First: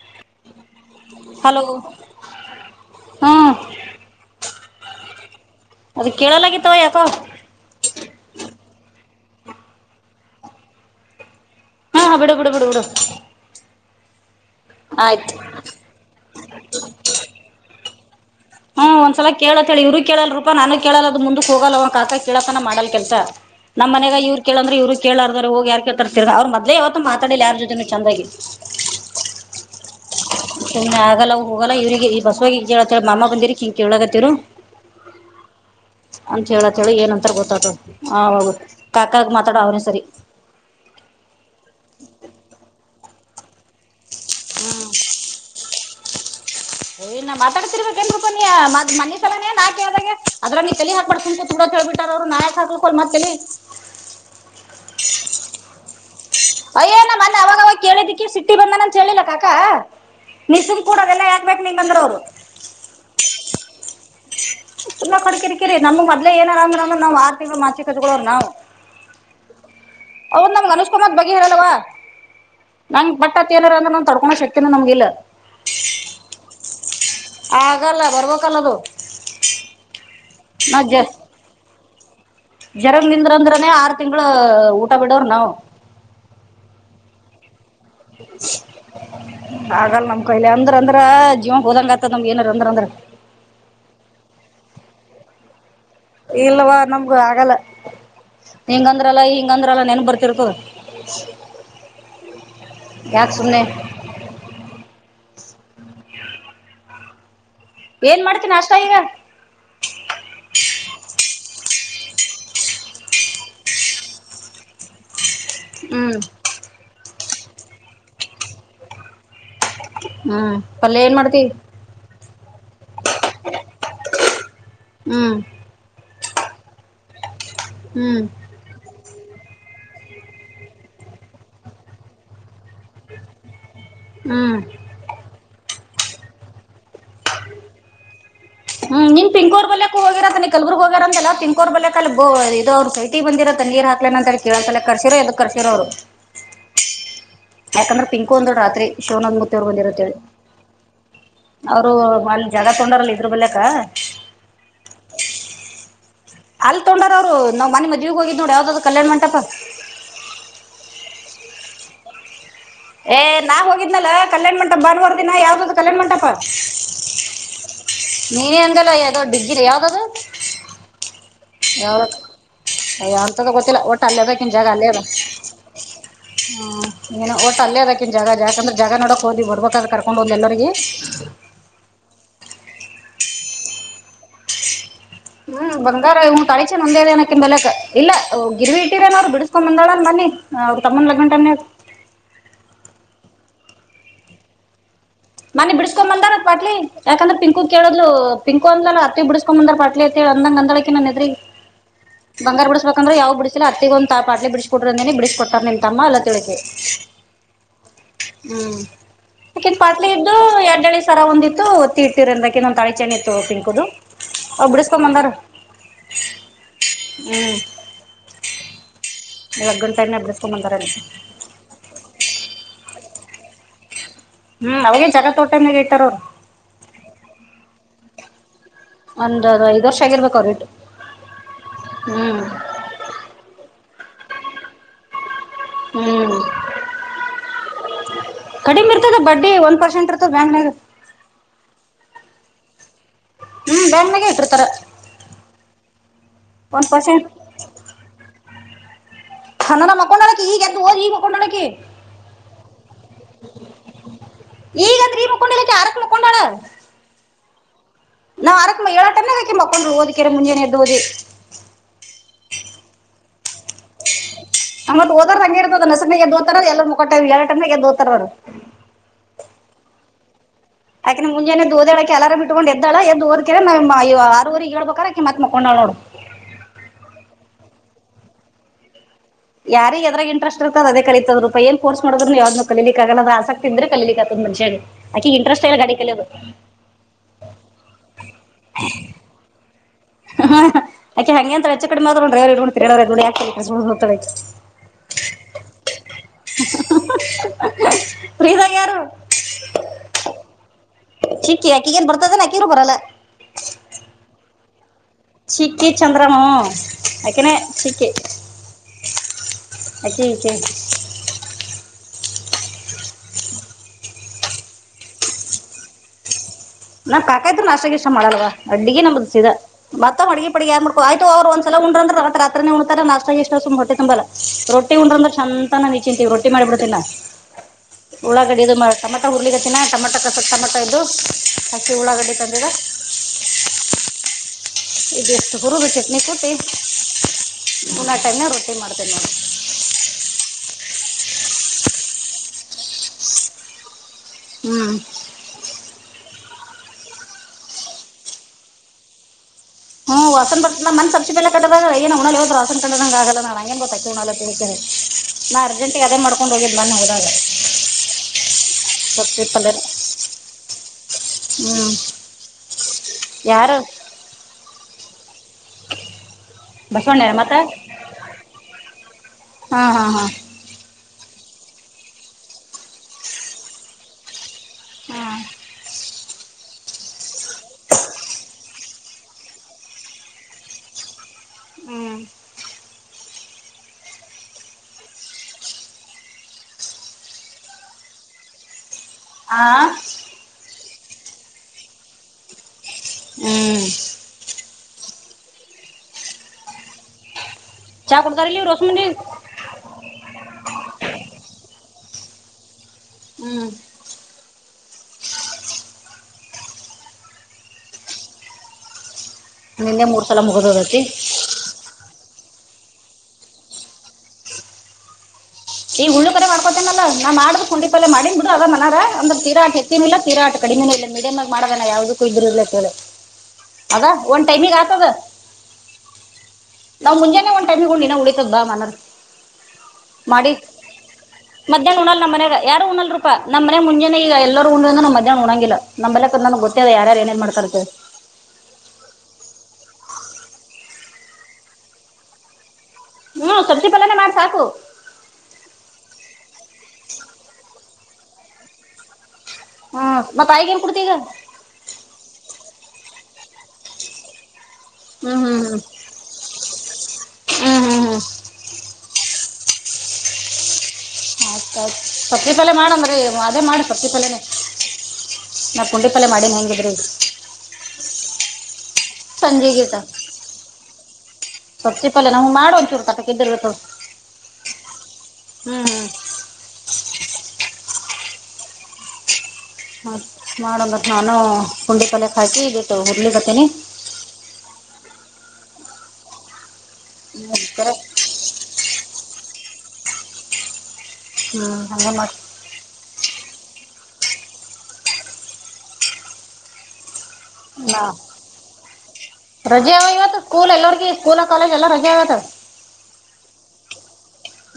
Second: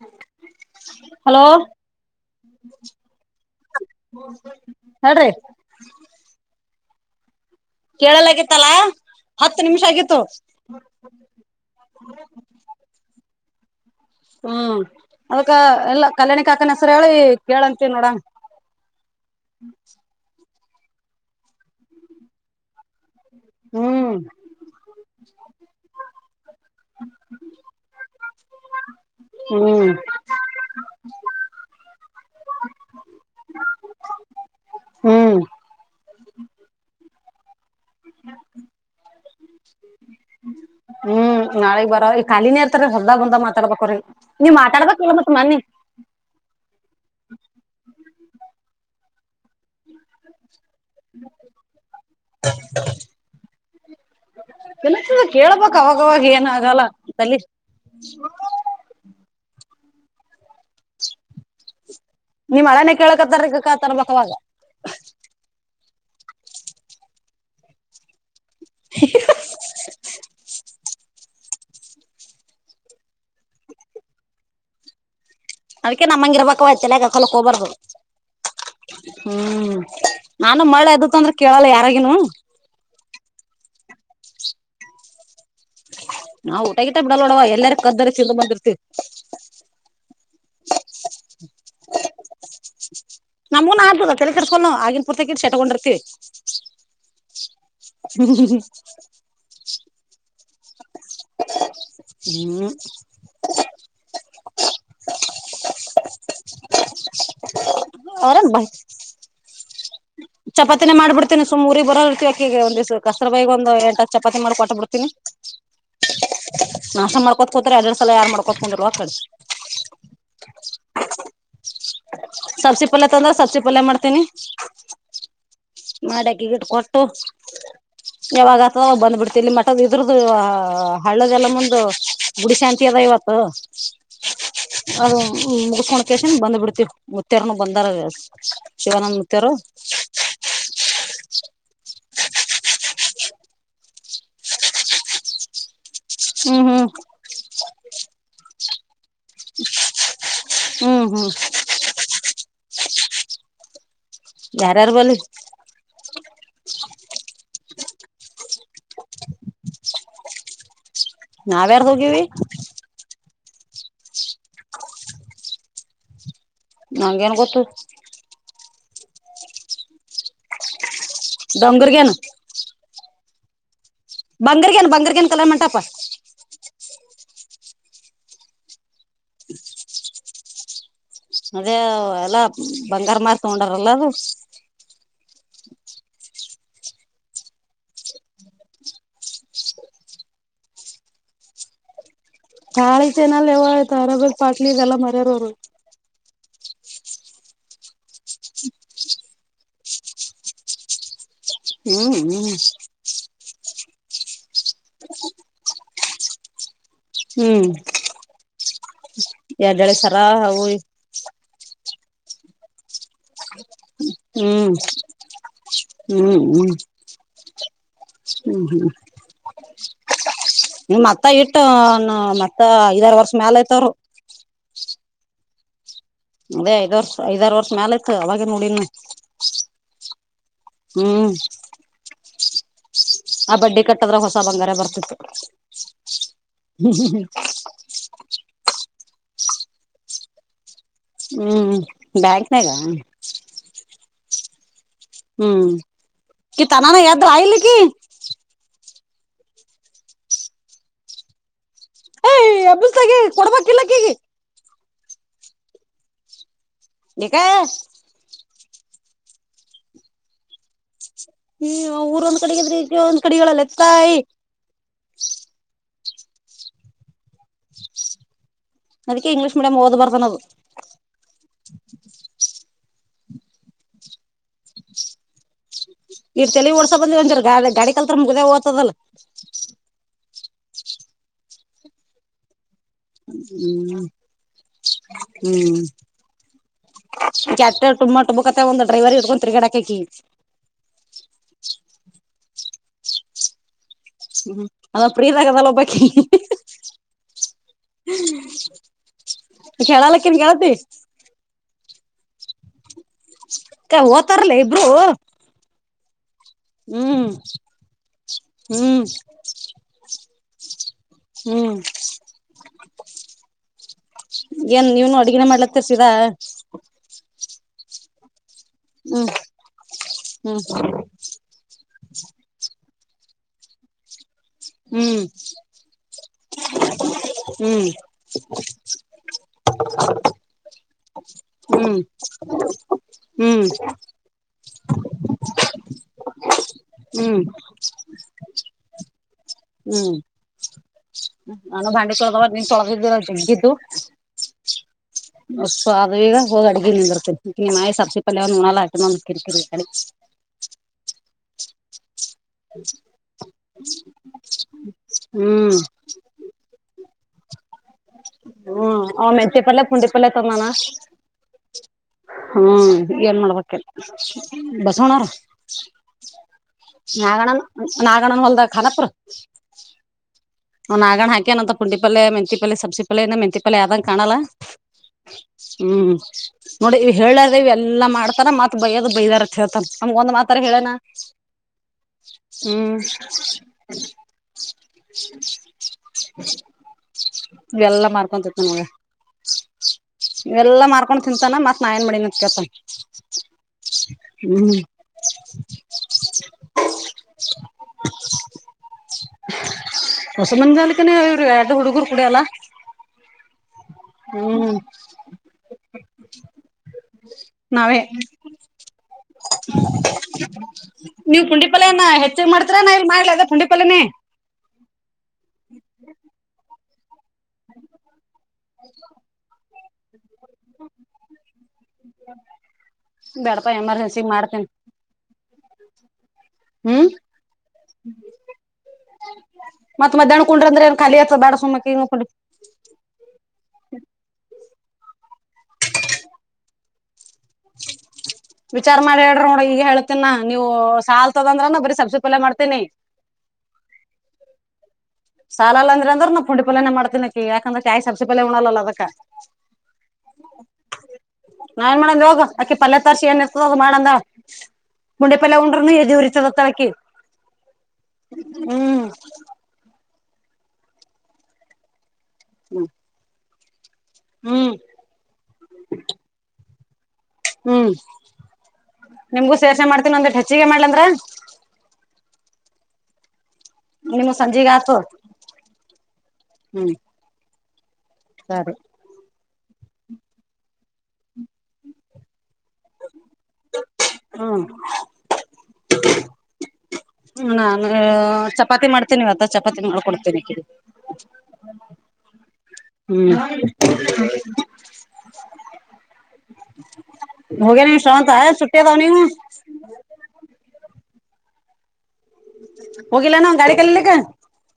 ಹ್ಮ ಹ ಹಲೋ ಹ್ಮ್ ಹೇಳ ರೀ ಅದ ಕೇಳಲಾಗಿತ್ತವ ಯಾಕೋ ಹತ್ತಲಾ ಹತ್ತು ನಿಮಿಷ ಆಗಿತ್ತು ಹಾ ಹಾ ಬಿಡ ಬಿಡ ಬಿಡು ಬಿಡ ಹ್ಮ್ ಅದಕ್ಕ ಎಲ್ಲ ಕಲ್ಯಾಣಿ ಕಾಕನ ಹೆಸರು ಹೇಳಿ ಕೇಳಂತೀವ ನೋಡ ಹ್ಮ ಒಂದ್ಸಲ ಕೇಳತ್ತ ಹೇಳ ಇವ್ರು ಕೇಳಲ್ಲಲ್ ರೂಪ ನಾನು ಕೇಳಲ್ಲ ಅದ್ ಮುಂದಕ್ ಹೋಗಲ್ಲ ಒ್ ಕಕ ಕೇಳತನ ಮಾಡಲ್ ಕೆಲ್ಸ ನಮ್ಮ ಹ್ಮ್ ಮನ್ಾಗ ಇವ್ರು ಕೇಳಂದ್ರೆ ಇವರು ಕೇಳಲಾರ ಹೋಗ ಯಾರ್ ಕೇಳ್ತರ್ ಅವ್ರ ಮದ್ಲ ಯವತ್ತುತಾಡಲಿ ಯಾರ ಜೊತೆನು ಚಂದಾಗಿತ್ತು ಹ್ಮ್ ಸ ಆಗಲ್ಲ ಹೋಗಲ್ಲ ಇವ್ರಿಗೆ ಈ ಬಸವವಾಗಿ ಮಾಮ್ಮ ಬಂದಿರ್ ಹಿಂ ಕೇಳಗತ್ತವರು ಹ್ಮ್ ಅಂತ ಹೇಳ ಹೇಳ ಏನಂತಾರ ಗೊತ್ತ ಹ ಹದು ಕಾಕಾಗ ಮಾತಾಡ ಅವನ ಸರಿ ಖಿನೇ ಇರ್ತರ ಹೊರ್ದಾಗ ಬಂದ ಮಾತಾಡ್ಬೇಕ್ರಿ ನೀವ್ ಮಾತಾಡ್ಬೇಕಲ್ಲ ಮತ್ ಮನ್ನಿ ಓ ಇ ನಾ ಮಾತಾಡ್ತಿರ್ಬೇಕೇನ್ರುಪ ನೀ ಮ್ ಮನಿ ಸಲಾನೇನ್ ನಾಕಾಗೆ ಅದ ಚಲಿ ಹಾಕ್ಬಾರತಂತು ಕೂಡ ಕೇಳ್ಬಿಟ್ಟಾರ ಅವ್ರು ನಾಯಕ್ ಹಾಕ್ಕೋಲ್ ಮತ್ತೆಲಿ ಕೇಳ್ಬಕ್ ಅವಾಗವಾಗ ಏನ್ ಆಗಲ್ಲ ಅಯ್ಯನ ಮನ್ನ ತಲಿ ಅವಾಗವಾಗ ಕೇಳಿದ್ದಿಕ್ಕೆ ಸಿಟ್ಟಿ ಬಂದನಂತ ಕೇಳಿಲ್ಲಾ ಕಾಕಾ ನಿಸುಮ ಕೂಡ ಅದೆಲ್ಲ ಹಾಗ್ಬೇಕು ನಿಮ್ಂದ್ರೆ ಅವರು ನಿಮ್ ಹಳೇನೆ ಕೇಳಕತ್ತಾರ ಕತರ್ಬೇಕ ಅವಾಗ ತುಂಬಾ ಕಡಕಿರಿಕಿರಿಮ್ ಮದ್ಲ ಏನರ ಅ್ರ್ರ ನಾವ್ ಆರು ತಿಂಗಗಳು ಮಾಚಿ ಕತ್ ನಾವವು ಹ ಅವೌದ ನಮ್ಗೆ ಅನುಷ್ ಕುಮಾರ್ ಬಗ್ ಹೇಳಲ್ವ ನಂಗ್ ಬಟ್ಟತ್ತ ಏನಾರ ಅಂದ್ರೆ ನ ತಡ್ಕೋ ಶಕ್ಯನ ನಮ್ಗ ಇಲ್ಲ ಅದಕ್ಕೆ ನಮ್ಮಂಗ ಇರ್ಬೇಕಯತಲೆ ಹಾಕಲಕ್ ಹಬಾರ್ದು ಆಗಲ್ಲ ಬರ್ಬೇಕಲ್ಲ ಅದು ಹ್ಮ್ ನಾನು ಮಳೆ ಅದತ್ ಅಂದ್ರೆ ಕೇಳಲ್ಲ ಯಾರಾಗಿನು ಜರಂಗ್ ದಿಂದ್ರ ಅಂದ್ರನೆ ಆರು ತಿಂಗಳ ಊಟ ಬಿಡವ್ರ ನಾವ ನಾ್ ಊಟಗಿ ಬಿಡಲ್ಡವ ಎಲ್ಲರೂ ಹಾಗಲ್ಲ ನಮ್ ಕೈಲಿ ಅಂದ್ರ ಅಂದ್ರ ಜೀವನ್ ಹೋದಂಗ ಆತದ ನಮ್ ಏನಾರ ಅಂದ್ರ ನಮ್ಮೂನು ಆದಲ್ಲ ತೆ ಕರ್ಕೊ ಆಗಿನ ಪರ್ಕಿಟ್ ಚಟಕೊಂಡ್ರ ಇಲ್ವಾ ನಮ್ಗು ಆಗಲ್ಲ ಹಂಗಂದ್ರಲ್ಲಾ ಹಿಂಗಂದ್ರಲ್ಲ ನೆನ್ ಬರ್ತಿರ್ತ ಹ್ಮ್ ಯಾಕ ಸುಮ್ನೆ ಏನ್ ಅವ್ರೇನ್ ಮಾಡ್ತೀನಿ ಬ ಅಷ್ಟ ಈಗ ಬರಲ್ ಇರ್ತಿವಿ ಅಕಗ ಒಂದ ಕಸರ ಬೈಗ್ ಒಂದು ಎಂಟ್ ಚಪಾತಿ ಮಾಡಿ ಕೊಟ್ಟ ಬಿಡ್ತಿನಿ ಹ್ಮ್ ಕತ್ಕೋತರಿ ಅದರ ಸಲ ಯಾರ್ ಮಾಡ್ಕೊಂಡಿ ಕಿ ಹ್ಮ್ ಪಲ್ಯ ಏನ್ ಮಾಡ್ತಿ ಸಬ್ಸಿ ಪಲ್ಯ ತೊಂದ್ರೆ ಸಬ್ಸಿ ಪಲ್ಯ ಮಾಡ್ತೀನಿ ಹ್ಮ್ ಮಾಡ್ಯಕಿ ಗಿಟ್ ಕೊಟ್ಟು ಹ್ಮ್ ಯಾವಾಗ ಆತ ಬಂದ್ಬಿಡ್ತಿಲ್ಲಿ ಮ ಮದ ಇದ್ರದದು ಹಳ್ಳದಲ್ಲ ಮುಂದ ಗುಡಿ ಶಾಂತಿ ಅದ ಇವತ್ತು ಹ್ಮ್ ಅದು ಮುಡ್ಕೋಳಕೇಶನ್ ಬಂದ್ ಬಿಡ್ತೀವಿ ಮುತ್ತಾರ್ನು ಬಂದಾರ ಶಿವಾನಂದ ಮುತ್ತೇರು ಕಲ್ಬರ್ಗಗ್ ಹೋಗ್ಯಾರ ಅಂತಲ್ಲ ತಿಕೋರ್ ಬಲ ಅ ಇ ಅವರು ಕೈ ಇ ಬಿರ ತ ನೀರ್ ಹಾಕ್ಲೇ ಅಂತ ಹೇಳ ಕೇಳಸ ಕಸರೋದ ಕರ್ಸರ ಅವರು ಹ್ಮ್ ಹ್ಮ್ ಯಾಕಂದ್ರೆ ಪಿಂಕು ಅಂದ್ ರಾತ್ರಿ ಶಿವನ ಒಂದ್ ಮುತ್ತವರ್ ಬಂದಿರತ್ತೇಳಿ ಹ್ಮ್ ಹ್ಮ್ ಅವರು ಅಲ್ಲಿ ಜಾಗ ತಗೊಂಡಾರಲ್ಲ ಇದ್ರ ಬಲೆಕ ಯಾರ್ಯಾರ್ ಬಲ್ಲಿ ಅಲ್ ತೊಂಡಾರ ಅವ್ರು ನಾವ್ ಮನೆ ಮದ್ವಿಗ್ ಹೋಗಿದ್ದ್ ನೋಡ ಯಾವ್ದಾದ್ರು ಕಲ್ಯಾಣ್ ಮಂಟಪ ನಾವ ಯಾರ್ ಹೋಗಿವವಿ ಏ ನಾ ಹೋಗಿದ್ನಲ್ಲ ಕಲ್ಯಾಣ ಮಂಟಪ ಬಂದುವರ್ದಿನ ಯಾದೂ ಕಲ್ಯಾಣ ಮಟಪ ನಂಗೇನ್ ಗೊತ್ತು ಯದು ಡಗ್ಗರದದು ಾಂಗರಗೆನು ಅಯ ಅಂತ ಗೊತ್ತಿಲ್ಲ ಓಟ ಅಲ್ಲದಕನ್ ಜಾಗ ಅಲ್ಲೇದ ಬಂಗರ್ಗೇನ್ ಕಲ್ಯಾಣ ಮಂಟಪ ಹ್ ಏನು ಓಟ್ ಅ ಅದಕಿ ಜಾಗ ಯಾಕಂದ್ರೆ ಜಾಗ ನೋಡೋಕ್ ಹೋದಿ ಬರ್ಬೇಕ ಅ ಕರ್ಕೊಂಡು ಒಂದು ಎಲ್ಲರಿಗೆ ಮದೇ ಎಲ್ಲಾ ಬಂಗಾರ ಮ ತಗೊಂಡ್ರಲ್ಲದು ಹ್ಮ್ ಬಂಗಾರ ಹ್ ತಳಿಚೆ ನಂದೇದೇನಕಿ ಬಲಕ್ ಇಲ್ಲ ಗಿರಿಿ ಇಟ್ಟಿರೇನೋರು ಬಿಡಿಸಸ್ಕೊ ಬಂದಾಳ ಮನ್ನಿ ತಮ್ಮ ಲಗ್ನ ಟ ತಾಳ ಚೆ ನಲ್ಲ ಯವ ಆ್ತ ಅರ ಬ ಪಾಟ್ಲಿ ಎಲ್ಲ ಮಾಡ ಮನೆ ಬಿಡಿಸಸ್ಕೊ ಬಂದಾರ ಪಾಟ್ಲಿ ಯಾಕಂದ್ರ ಪಿಂಕು ಕೇಳದ್ಲು ಪಿಂಕು ಅಂದ ಅಲ್ಲ ಅತ್ತಿ ಬಿಡಸ್ಕೊ ಬಂದಾರ ಪಾಟ್ಲಿ ಅ ಅಂದಂಗಂದಳಕಿ ನ ಹೆದ್ರಿ ಹ್ಮ್ ಹ್ಮ್ ಬಂಗಾರ ಬಿಡಸ್ಬೇಕಂದ್ರೆ ಯಾವ್ ಬಿಡ ಅತ್ತಗ ಒಂದು ತಾಟ್ಲಿ ಬಿಡಿಸಿ ಕೊಟ್ರಂದೇನೆ ಬಿಸಕ ಕೊಟ್ಟ ನಿಂತ ತಮ್ಮ ಅಲ್ಲ ತಿಳಕಿ ಹ್ಮ್ ಹ್ಮ್ ಎರ್್ದಡೆ ಸರ ಹವು ಒಂದಿತ್ತು ಒತ್ತಿ ಇಟ್ಟಿರಂದ್ರಕ್ಕೆ ನಮ್ಮ ತಳಿ ಚೆ ಎ ತಗಿನ್ಕುದು ಹ ಹ್ಮ್ ಬಿಡಿಸಕೊಂಬಂದಾರ ಹ್ಮ್ ಹ್ಮ್ ಹ್ಮ್ ಹ್ಮ್ ಹ್ಮ್ ಟೈಮ್ನಾಗ ಬಿಡಿಸ್ಕೊಂಬಂದಾರ ಅಲ್ಲಿ ನಿ ಮತ್ತ ಇಟ್ಟು ಮತ್ತ ಐದಾರ ವರ್ಷ ಮೇಾಲ ಐತವ್ರು ಹ್ಮ್ ಅವಾಗ ಜಗ ತೋಟಾಗ ಇಐತಾರ ಅದೇ ಐದ ವರ್ಷ ಐದಾರು ವರ್ಷ ಮ್ಯಾಲ ಇಯತ್ತು ಅವಾಗೆ ನೋಡಿಿನ ಒಂದದ ಐದ್ ವರ್ಷ ಆಗಿರ್ಬೇಕ ಅವ್ರೇಟ್ು ಹ್ಮ್ ಹ್ಮ್ ಆ ಬಡ್ಡಿ ಕಟ್ಟದ್ರ ಹೊಸ ಬಂಗಾರ ಬರ್ತಿತಿ ಹ್ಞೂ ಹ್ಮ್್ಮ ಹ್ಮ ಕಡಿಮೆ ಬಡ್ಡಿ ಒಂದು ಪರ್ಸೆಂಟ್ ಇರ್ದೆ ಬ್ಯಾಂಗ್ನದು ಹ್ಮ್ ಬಾಗನಾಗ ಹ್ಮ್ ಬೆಣ್ಣಗೆ ಇಟ್ಟಿರ್ತಾರ ಹ್ಮ್ ಒಂದು ತನಾನ ಪರ್ಸೆಂಟ್ ಯಾದ್ರ ಆಯಲಿ ಕ ಾನಾ ಮಕೊಂಡಡೆ ಈಗ ತು ಈ ಮಕೊಂಡಡಡೆಕ್ಕೆ ಏ ಅಬಸಗ ಕೊಡ್ಬೇಕಕ್ಿಲ್ಲ ಕೀಗಿ ಈಗ ತ್ರೀ ಮುಕೊಂಡ ಚಾರಕ್ಕೆ ಮುಕೊಂಡುಳ ಿಕ ನಾ ಅರಕ್ ಏಳ ಟಮನ ಹಾಕಾ ಕೊೊಂಡ ಓದಿರ ಮುಂಜಾನೆ ಎಡ್ ಓಿ ಹ್ಮ ಊರ್ ಒಂದ್ ಕಡೆಗ ಇದ್ರ ಇದ ಒಂದ್ ಕಡೆಗಳಲ್ಲ ತಾಯಿ ಆಮ್ಮತ್ ಓದ ಹಂಗಗೆರ್ತದ ನಸನ ದೋತಾರ ಎಲ್ಲ ಕೊಟ್ಟ ಎರಟನ ಎದೋತಾರ ಅದಕ್ಕೆ ಇಂಗ್ಲೀಷ್ ಮಡಿಯಂ್ ಓ್ ಬರ್ಬಾ ಅದು ಯಾಕಂದೆ ಮುಂಜಾನನೆ ದೋದಳೆ ಎಾರ ಬಿಟ್ಟ ತೊಂಡ ಎ್ದಳ ಎ್ರ್ಕಿ ನ ಆರವರೆಗೆ ಹೇಳ್ಬೇಕಾರೆಕ ಮತ್ ಮಕ್ಕೊಂಡಳ ನೋಡು ಇರ್ ತಲಿ ಓಡ್ಸ ಬಂದ್ವಂದ ಗಾ ಗಾಡಿ ಕಲ್ತ್ರರ್ ಮುಗ್ದ ದ್ತದಲ್ಲ ಯಾರಿಗೆ ಎದ್ರಾಗ ಇಂಟೆಸ್ಟ್ ಇರ್ದೇ ಕಲಿತದ ರೂಪ ಏನ್ೋರ್ ಮಾಡ್್ರ ನೀ ಯಾವ್ದ ಕಲೀಲಿಕ್ಕೆ ಆಗಣದದು ಆಸಕ್ತಿ ಅಂದ್ರೆ ಹ್ಮ್ ಕಲೀಲಿಕ್ಕೆ ಆತದ್ ಮನುಷ್ಯಾಗ ಆಕೆ ಇಂಟ್ರೆಸ್ಟ್ ಇಲ್ಲ ಗಾಡಿ ಕಲಿಯೋದು ಈ ಟು ಟುತ್ತೆ ಒಂದು ಡ್ರೈರ್ ಇದಕೊ ತಿರ್ಗಡೆ ಹಾ್ಕೆ ಹಂಗೆ ಅಂತ ಹೆಚ್ಚ ಕಡೆಮ ಮಾಡ್್ರವ ಇ ಹ್ಮ ಅ ಪ್ರ ಇದ ಆಾಗದಲ್ಲ ಒಬ್ ಬಕಿ ಹ್ಮ್ ಫ್ರೀದಾಗ ಯಾರು ಪ ಶ್ಯಳಲ್ಲಕ್ಕನ ಕತ್ತ ಈಗನ್ ಬರ್ತದೆ ನಕಿರು ಬರಲ್ಲ ಅ ಓತಾರಲ್ಲ ಇಬ್ರು ಶಕ್ಕೆ ಚಂದ್ರ ಆನ ಹ್ಮ್ ಚ ಹ್ಮ್ ಆ ಹ್ಮ್ ಏನ್ ನೀವನು ಅಡ್ಗನ ಮಾಡ್ಲತ್ತರ್ಸಿದಾ ನಾ ಕಾಕಾಯ್ತು ನಾಸಗಸ ಮಾಡಲ್ವ ಅಡ್ಡಿಿಗೆ ಹ್ಮ್ ನಮ್ದ್ಸಿದ ಮತ್ತತ್ ಅಡ್ಗೆಿ ಹ್ಮ್ ಪಡ್ಿಗೆ ಯಾರ ಮಾಡ್ಕೋ ಆಯ್ತ ಅವರು ಒಂದಸಲ ಉ್ಣ್ರಂದ್ರೆಾತ್ರಿೇ ಉಣ್ತಾರೆ ನಾ ಎಷ್ಟ ಸುಮ್ ಹೊಟ್ಟೆ ತುಂಬಲ್ಲ ರೊಟ್ಟಿ ಹ್ಮ್ ಉಂಡ್ರಂದ್ರೆ ಶ ಅಂತ ನಾನನ್ ನಿಚಿಂತೀಿ ರೊಟ್ಟಿ ಮಾಡಿಬಿಡ್ತನ ಹ್ಮ್ ಉಳ್ಳಳಾಗಡೆ ಇದು ಟಮಟ ಹುರ್ಲಿಿತ್ತಿನ ಟಮಟೋ ಕಸತ್ ಟಮಟ ಇದು ಹ ಹಾಕೆ ಉಳಾಗಲಿ ತಂದರ ಹ್ಮ್ ಿ ಮಾಡ್ತೇನೆ ನವು ಹ್ಮ್ ನಾನು ಬಾಂಡೆ ಚಳದವಾಗ ನಿನ್ ತೊಳಗಿದ್ದಿರ ದುಡ್ಗಿದ್ದು ಹ್ಮ್ ಅ ಅ ಈಗ ಹೋಗಿ ಅಡ್ಗಿನ ನಿಂದಿರ್ತ್ತೆ ಈ ನಾಯಿ ಸರ್ಸಿ ಪಲ್ಯ ಒ್ ಉಣಾಲ ಹಾ ನಂದು ಕಿರಿಕೀರಿ ಹ್ಮ್ ವಸನ್ ಬರ್ತ ಮ ಸಸಿ ಎಲ್ಲ ಕ ಏ ವಸನ್ ಕದಂಗ ಆಲ್ಲ ನ ಹಂಗ ಬ ನಾ ಅರ್ಜೆಂಟಗ ಅದೇ ಮಾಡ್ಕೊಂಡು ಹೋಗಿದ್ದ್ ಬನ್ನ ಹೋದಾಗ ಹ್ಮ ಸೊಪ್ಪು ಮೆತ್ತೆ ಪಲ್ಯ ಪಲ್ಲ ಕುುಂಡ ಪಲ್ಲೆ ತಂದಾನ ಹ್ಮ್ ಹ್ಮ ಏನ್ ಯಾರು ಮಾಡ್ಬೇಕ ಬಸವನ ಬಸವಣ್ಣ್ಯರ ಮತ್ತ ನಾಗಣನ್ ನಾಗಣನ್ ಹೊಲ್ದ ಖನಪ್ರ ಹಾ ಹಾ ಒ್ಾಗಣ ಹಾಕಿ ಅನಂತ ಪುಿಲ್ ಮೆಂಿಪ ಪಿ ಸಬ್ಸಿ ಪಲ್ಯನ ಮೆಂಿ ಪಲ್ಯ ಆದಂಗ ಕಾಣಲ್ಲ ಹಾ ಹ್ಮ್ ನೋಡಿ ಇವ್ ಹೇಳ್ಯದ ಇವ ಎಲ್ಲಾ ಮಾಡ್ತಾರ ಮತ್ ಬಯ್ಯದ ಬೈದಾರ ಹೇಳ್ತನ್ ನಮ್ಗ ಒಂದ್ ಮಾತಾರ ಹೇಳೇನ ಹ್ಮ್ ಹ್ಮ್ ಹ್ಮ್ ಇವೆಲ್ಲಾ ಮಾರ್ಕೊಂತತ್ತು ನಗ ಆ ಇವೆಲ್ಲಾ ಮಾಡಾರ್ಕೊಂಡು ತಿಂತಾನ ಮತ್ತತ್ ನಾ ಏನ್ ಮಾಡಡತ್ಕಳ್ತ ಹ್ಮ್ ಹ್ಮ್ ಚಾ ಕುಡ್ತಾರಿಲ್ಲ ಇವ್ರು ಹೊಸಮನಿ ಹೊಸ ಮಂದಜಾಲಕ್ಕೆ ಇವರು ಎರಡು ಹುಡುಗರು ಕುಡಿಯಲ್ಲ ಹ್ಮ್ ಹ್ಮ್ ನಾವೇ ನಿನ್ನೆ ಮೂರ್ ಸಲ ಮುಗದೋದೈತಿ ನೀವು ಪುಂಡಿಪಲ್ೆಯನ ಹೆ ಮಾಡ್ತರಾ ನಾ ಇಲ್ಲಿ ಮಾಡ್ಲ ಅದ ತುಂಡಿ ಪಲ್ಲನೇ ಈ ಹುಳ್ಳು ಕ ಮಾಡ್ಕೊತೇನಲ್ಲಾ ನಾ ಮಾಡ್ರ್ಖಂಡಪಲ್ಲ ಮಾಡ್ ಬಿಡು ಅದ ಮನಾರ ಅ್ರ ತೀರಾಟ ಎತ್ತಿನ ಇ ತೀರಾ ಕಡಿಮೆ ಇ ಮೀಡಿಯಮ ಆಗ ಮಾಡೋೇನ ಯಾವ್ದು ಇದ್ರರ್ಲ ಕೇಳ ಬೇಡಪಾ ಅದ ಎಮರ್ಜೆನ್ಸಿ ಒಂದ್ ಮಾಡ್ತೇನಿ ಟೈಮಿಗೆ ಆಗ್ತದ ಹ್ಮ್ ನಾ್ ಮುಂಜಾನೆ ಒಂದ್ಟಮಿಗೆ ಹೋಗ್ಿನ ಉಳಿತದ ಬಾ ಮನರ್ ಮತ್ ಮಧ್ಯಾಹ್ನ ಮಾಡಿ ಕುಂಡ್ರ ಅಂದ್ರೆ ಏನ್ ಖಾಲಿ ಆತ ಬೇಡ ಸುಮ್ಮಕಿ ಮಧ್ಯಾಹ್ ಉಣಲ್ ನಮ್ಮ ಮನಾಗ ಯಾರು ಉಣಲ್ ರೂಪಾ ನಮ್ಮ್ ಮನೆ ಮುಂಜಾನೆ ಈಗ ಎಲ್ಲ ಹ ನ ಮ್ಯಾಹ್ ಉಂಗಿಲ್ಲ ನಮ್ಮಲ್ಲ ಗೊತ್ತ ಯಾರುಏನು ವಿಚಾರ ಮಾಡಿ ಹೇಳ್ರಿ ನೋಡ ಈಗ ಹೇಳ ನೀವು ಸಾಲ್ತದಂದ್ರನ ಬರೀ ಸಬ್ಸಿ ಪಲ್ಯ ಮಾಡ್ೇನಿ ಹ್ಮ್ ಸಬ್ಜಿ ಪಫಲಾನೆ ಮಾಡಿ ಸಾಕು ಸಾಲ ಅಂದ್ರ ಅಂದ್ರ ನಾವು ಪುಂಡಿ ಪಲ್ಯನ ಮಾಡತನಕಿ ಯಾಕಂದ್ರೆ ಕಾಯಿ ಸಬ್ಸಿ ಪಲ್ಯ ಉಳಲ್ಲ ಅದಕ ಹ್ಮ ಮತ್ತ ಆಗ ನ್ ಕುಡ್ತಿಗ ನಾ ಏನ್ ಮಾಡಂದೆ ಹೋಗ ಅಕಿ ಪಲ್ಲ ತಾರ್ಷಿ ಏನ್ ಎಸತೋಗ ಮಾಡಂದ ಹ್ಮ್ ಮುಂಡೆಪಲ್ಲ ಹ್ಮ್ ಉಂಡರನು ಯಜೂರಿ ಚದತ್ತಕ್ಕೆಿ ಹ್ಮ್ ಹ್ಮ್ ಹ್ಮ್ ಹ್ಮ್ ಹ್ಮ್ ಆಯ್ತ ಆಯ್ತ್ ಪತ್ರಿಿ ಪಲ್ಲೆ ಮಾಡನ್್ರೀ ಅದೇ ಮಾಡ್ ಪತ್ತಿ ಪಾಲ್ಯನೇ ಹ್ಮ್ ನಾವು ಪುಂಡಿ ಪಾಲ್ಯ ಮಾಡೀನಿ ಹೇಂಗಿದ್ದ್ರಿ ನಿಮಗೂ ಸೇರ್ಸೆ ಸಂಜೆಗೀಟ ಮಾಡ್ತೀನ ಒಂದೆ ಹೆಚ್ಚಿಗೆ ಮಾಡ್ಲಂದ್ರ ನ್ವು ಮಾಡ ಒಂ ಚೂ ಕಟದಿ ನಿಮ ಸಂಜೆೆಗೆ ಆತು ಹ್ಮ್ ಹ್ಮ್ ಸರಿ ಮ ಮಾಡಬಟ್ ನಾನು ಕುಂಡಿ ಪಲ್ಕ್ ಹಾಕಿ ಇದ ಹುರ್ಲಿಗತೇನೆ ಹ್ಮ್ ನಾನು ಸರ ಚ ಚಪಾತಿ ಮಾಡ್ತೇಿವತ್ತ ಚಪಾತಿ ಮಾಡ್ಕಡ್ತೀನಿ ಹ್ಮ್ ಅ ಮಾಡ ಹ್ಮ್ ಹೋಗ್ಯಾನ ಇವ್ ಹ ಶ್ರವಂತ ಸುಟ್ಟಿ ಅದಾವ್ ನೀವು ರಜೆ ಇವತ್ತು ಸ್ಕೂಲ್ ಎಲ್ಲರ್ಗ [unintelligible] ಹಾಗ ಸ್ಕೂಲ ಕಾಲೇಜ್ ಎಲ್ಲಾ ರಜೆ ಇವತ್ತು ಹೋಗಿಲ್ಲನು ಗಾಡಿ ಕಲೀಲಿಕ್ಕ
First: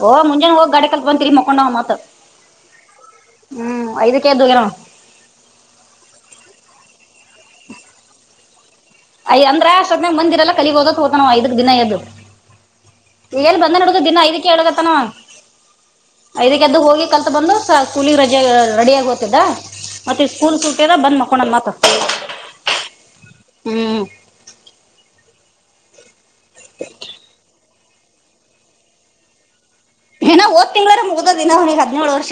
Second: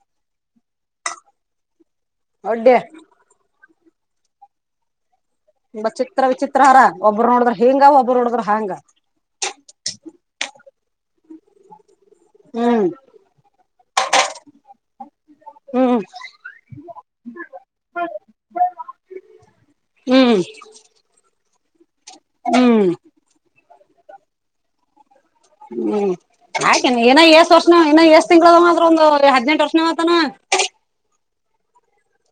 ಓ ಮುಂಜನೆ ಹೋಗಿ ಗಡಿ ಕಲ್ತ್ ಬಂತತ್ರಿ ಮುಕೊಂಡ್ ಮತ್ತ್ ಒಡ್ಡೆ [unintelligible] ಹ್ಮ್ ಐದಕ್ಕೆ ಎದ್ದು [unintelligible] ತುಂಬಾ [unintelligible] ಚಿತ್ರ ವಿಚಿತ್ರ ಹರ ಒಬ್ಬರು ನೋಡಿದ್ರ ಹಿಂಗ ಒಬ್ಬರು ನೋಡಿದ್ರ ಹಾಂಗ ಅಯ ಅಂದ್ರೆ ಅಷ್ಟೋತ್ ನಾಗ ಮಂದಿರಲ್ಲ ಕಾಲಿಬೋಧು ಅಂತ ಹೋತನವ ಐದಕ್ ದಿನ ಎದ್ದು ಹ್ಮ್ ಎಲ್ಲಿ ಬಂದ್ರ ನ [unintelligible] [unintelligible] ಕೇಡು ಕತ್ತನವಾ ಹ್ಮ್ ಐದಕ್ಕೆ ಎಡ್ಡಿ ಹೋಗಿ ಕಲ್ತ ಬಂದು ಸ್ಕೂಲಿಗೆ ರಜೆ ರೆಡಿ ಆಗ ಹೋ್ತಿದ್ದ ಮತ್ತೆ ಹ್ಮ್ ಸ್ಕೂಲ್ ಸೂಟೆಲ್ಲ ಬಂದ್ ಮಲ್ಕೊಂಡನಾ ಮತು ಹ್ಮ್ ಹ್ಮ್ ಹ್ಮ್ ಹಾಗ [unintelligible] ಏನ ಎಏಷ್ಟ ವರ್ಷ ಇನ್ನ ಎಏಷ್ಟ [unintelligible] ತಿಂಗಂಗಳ ಮಾತ್ರ ಒಂದು ಹದಿನೆಂಟು ವರ್ಷ ಏನಾ ಹೋದ್ ತಿಂಗಳಾರ ಮುಗ್ದದ ಇನ್ನ ಅವನಿಗೆ ಹದಿನೇಳು ವರ್ಷ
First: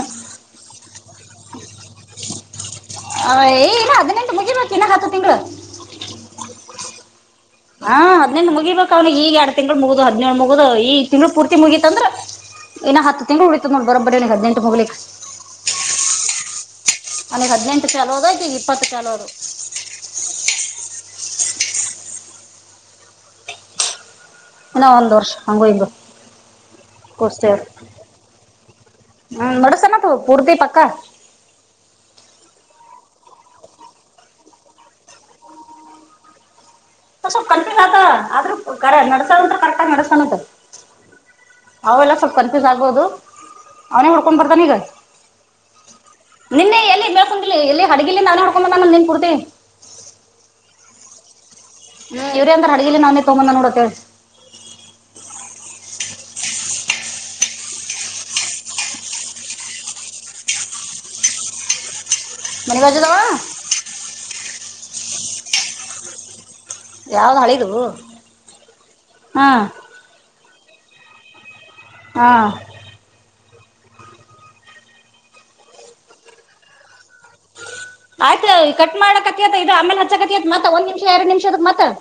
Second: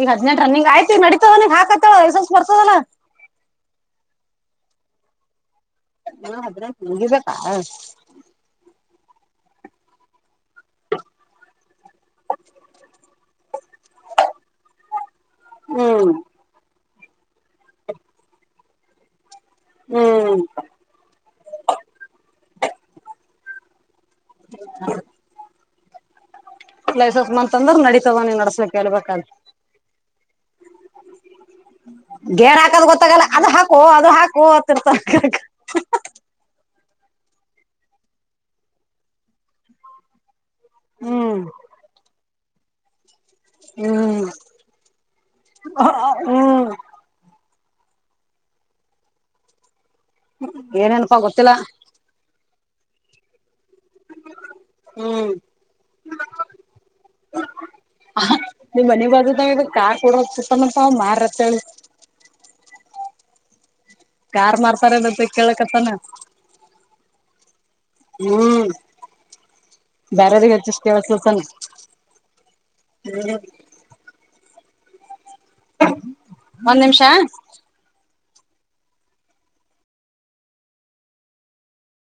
ಈಗ ಹದ್ನೆಂಟ ರನ್ನಿಂಗ್ ಆಯ್ತಿ ನಡಿತದನಗ್ ಹಾಕತೇಳ ಲೈಸನ್ಸ್ ಬರ್ತದಲ್ಲ ಅವ ಏ ಇನ್ನ ಹದಿನೆಂಟು ಮುಗಿಬೇಕು ಇನ್ನ ಹತ್ತು ತಿಂಗಳು [unintelligible] ಹಾ ಅದ್ರ ನ ಹಾ ಹದಿನೆಂಟ್ ಮುಗಿಬೇಕ ಅವನಿಗೆ ಈಗ ಎರಡು ತಿಂಗಳು ಮುಗುದು [unintelligible] ಹದಿನೇಳು ಮುಗು ಹೋದ ಈ ತಿಂಗಳು ಪೂರ್ತಿ ಮುಗೀತಂದ್ರ ಇನ್ನ ಹತ್ತು ತಿಂಗಳು ಉಳಿತದ ನೋಡು ಬರೊಬರಿ ಅವನಿಗೆ ಹದ್ನೆಂಟು ಮುಗಿಲಕ್ ಹ್ಮ್ ಅವನಿಗ್ ಹದಿನೆಂಟು ಛಲೋ ಅದ ಅಕಿಗೆ ಇಪ್ಪತ್ತು ಚಲೋ ಅದ ಹ್ಮ್ ಇನ್ನ ಒಂದ್ ವರ್ಷ ಹಂಗೂ ಇಂಗೋ ಲೈಸನ್ಸ್ ಬಂತಂದ್ರ ನಡತದ ನೀ ನಡಸ್ಲಿಕ್ ಎಲ್ಬೇಕಲ್ಲಿ ಹ್ಮ್ ನಡಸನತ್ ಪೂರ್ತಿ ಪಕ್ಕ [unintelligible] ಗೇರ ಹಾದು ಗೊತ್ತಾಗಲ್ಲ ಅದು ಹಾಕು ಅದು ಹಾಕು [unintelligible] ಅತ್ತರ್ತಾರ ಸ್ವಲ್ಪ ಕನ್ಫ್ಯೂಸ್ ಅದ ಆದ್ರೂ ಕರೆ [unintelligible] ನಡ [unintelligible] ಕರೆಕ್ಟ್ ನಡೆಸ್ತಾನಂತ ಹ್ಮ್ ಅವೆಲ್ಲ ಸ್ವಲ್ಪ ಕನ್ಫ್ಯೂಸ್ ಆಗ್ಬಹುದು ಅವನೇ ಹ್ಮ್ ಹೊಡ್ಕೊಂಡ್ ಬರ್ತಾನ ಈಗ ಹ್ಮ್ ನಿನ್ನೆ [unintelligible] ಎಲ್ಲಿೇಳ್ [unintelligible] ಇಲ್ಲಿ ಹಡಗಲ್ಲಿ ಅವನೇ ಹೂಡ್ಕೊಂಡ ಬಂದವನೇ ನಿನ್ ಕುೂಡ್ತಿ ಏನೇನಪ ಗೊತ್ತಿಲ್ಲಾ ಹ್ಮ ಇವರೇ ಅಂದ್ರ ಅಡ್ಗಲಿ [unintelligible] ನಾವ ತಗೊಂಡ್ ಬಂದವ ನೋಡ ಹ್ಮ್ [unintelligible] ನಿಮ್ ಮನಿ [unintelligible] ಬದದಾವ [unintelligible] ಇಾಗ ಕಾರ್ ಕೊಡ [unintelligible] ಹೋಗ್ತಿತ್ತಂತ ಅವ ಮಾರತ್ ಹೇಳ [unintelligible] ಮಣಿಿವಾಜುದಾವ ಯಾರ್ ಮಾಡ್ತಾರದಂತ ಕೇಳಕತ್ತಾನ ಯಾವ್ದ್ ಹಳಿದು ಹ್ಮ್ ಹಾ ಬರೆದ [unintelligible] [unintelligible] ಷ್ಟವಸಸಲ್ಲ್ಮ ಹಾ [unintelligible] ಒಂದ್ ನಿಮಿಷ ಆಯ್ತು ಈ ಕಟ್ [unintelligible] ಮಾಡಕತ್ತ ಇದು ಆಮೇಲೆ ಹಚ್ಚಕತ್ತತ್ ಮತ್ತ ಒಂದ್ ನಿಮಿಷ ಎರಡ್ ನಿಮಿಷದಕ್ ಮತ್ತ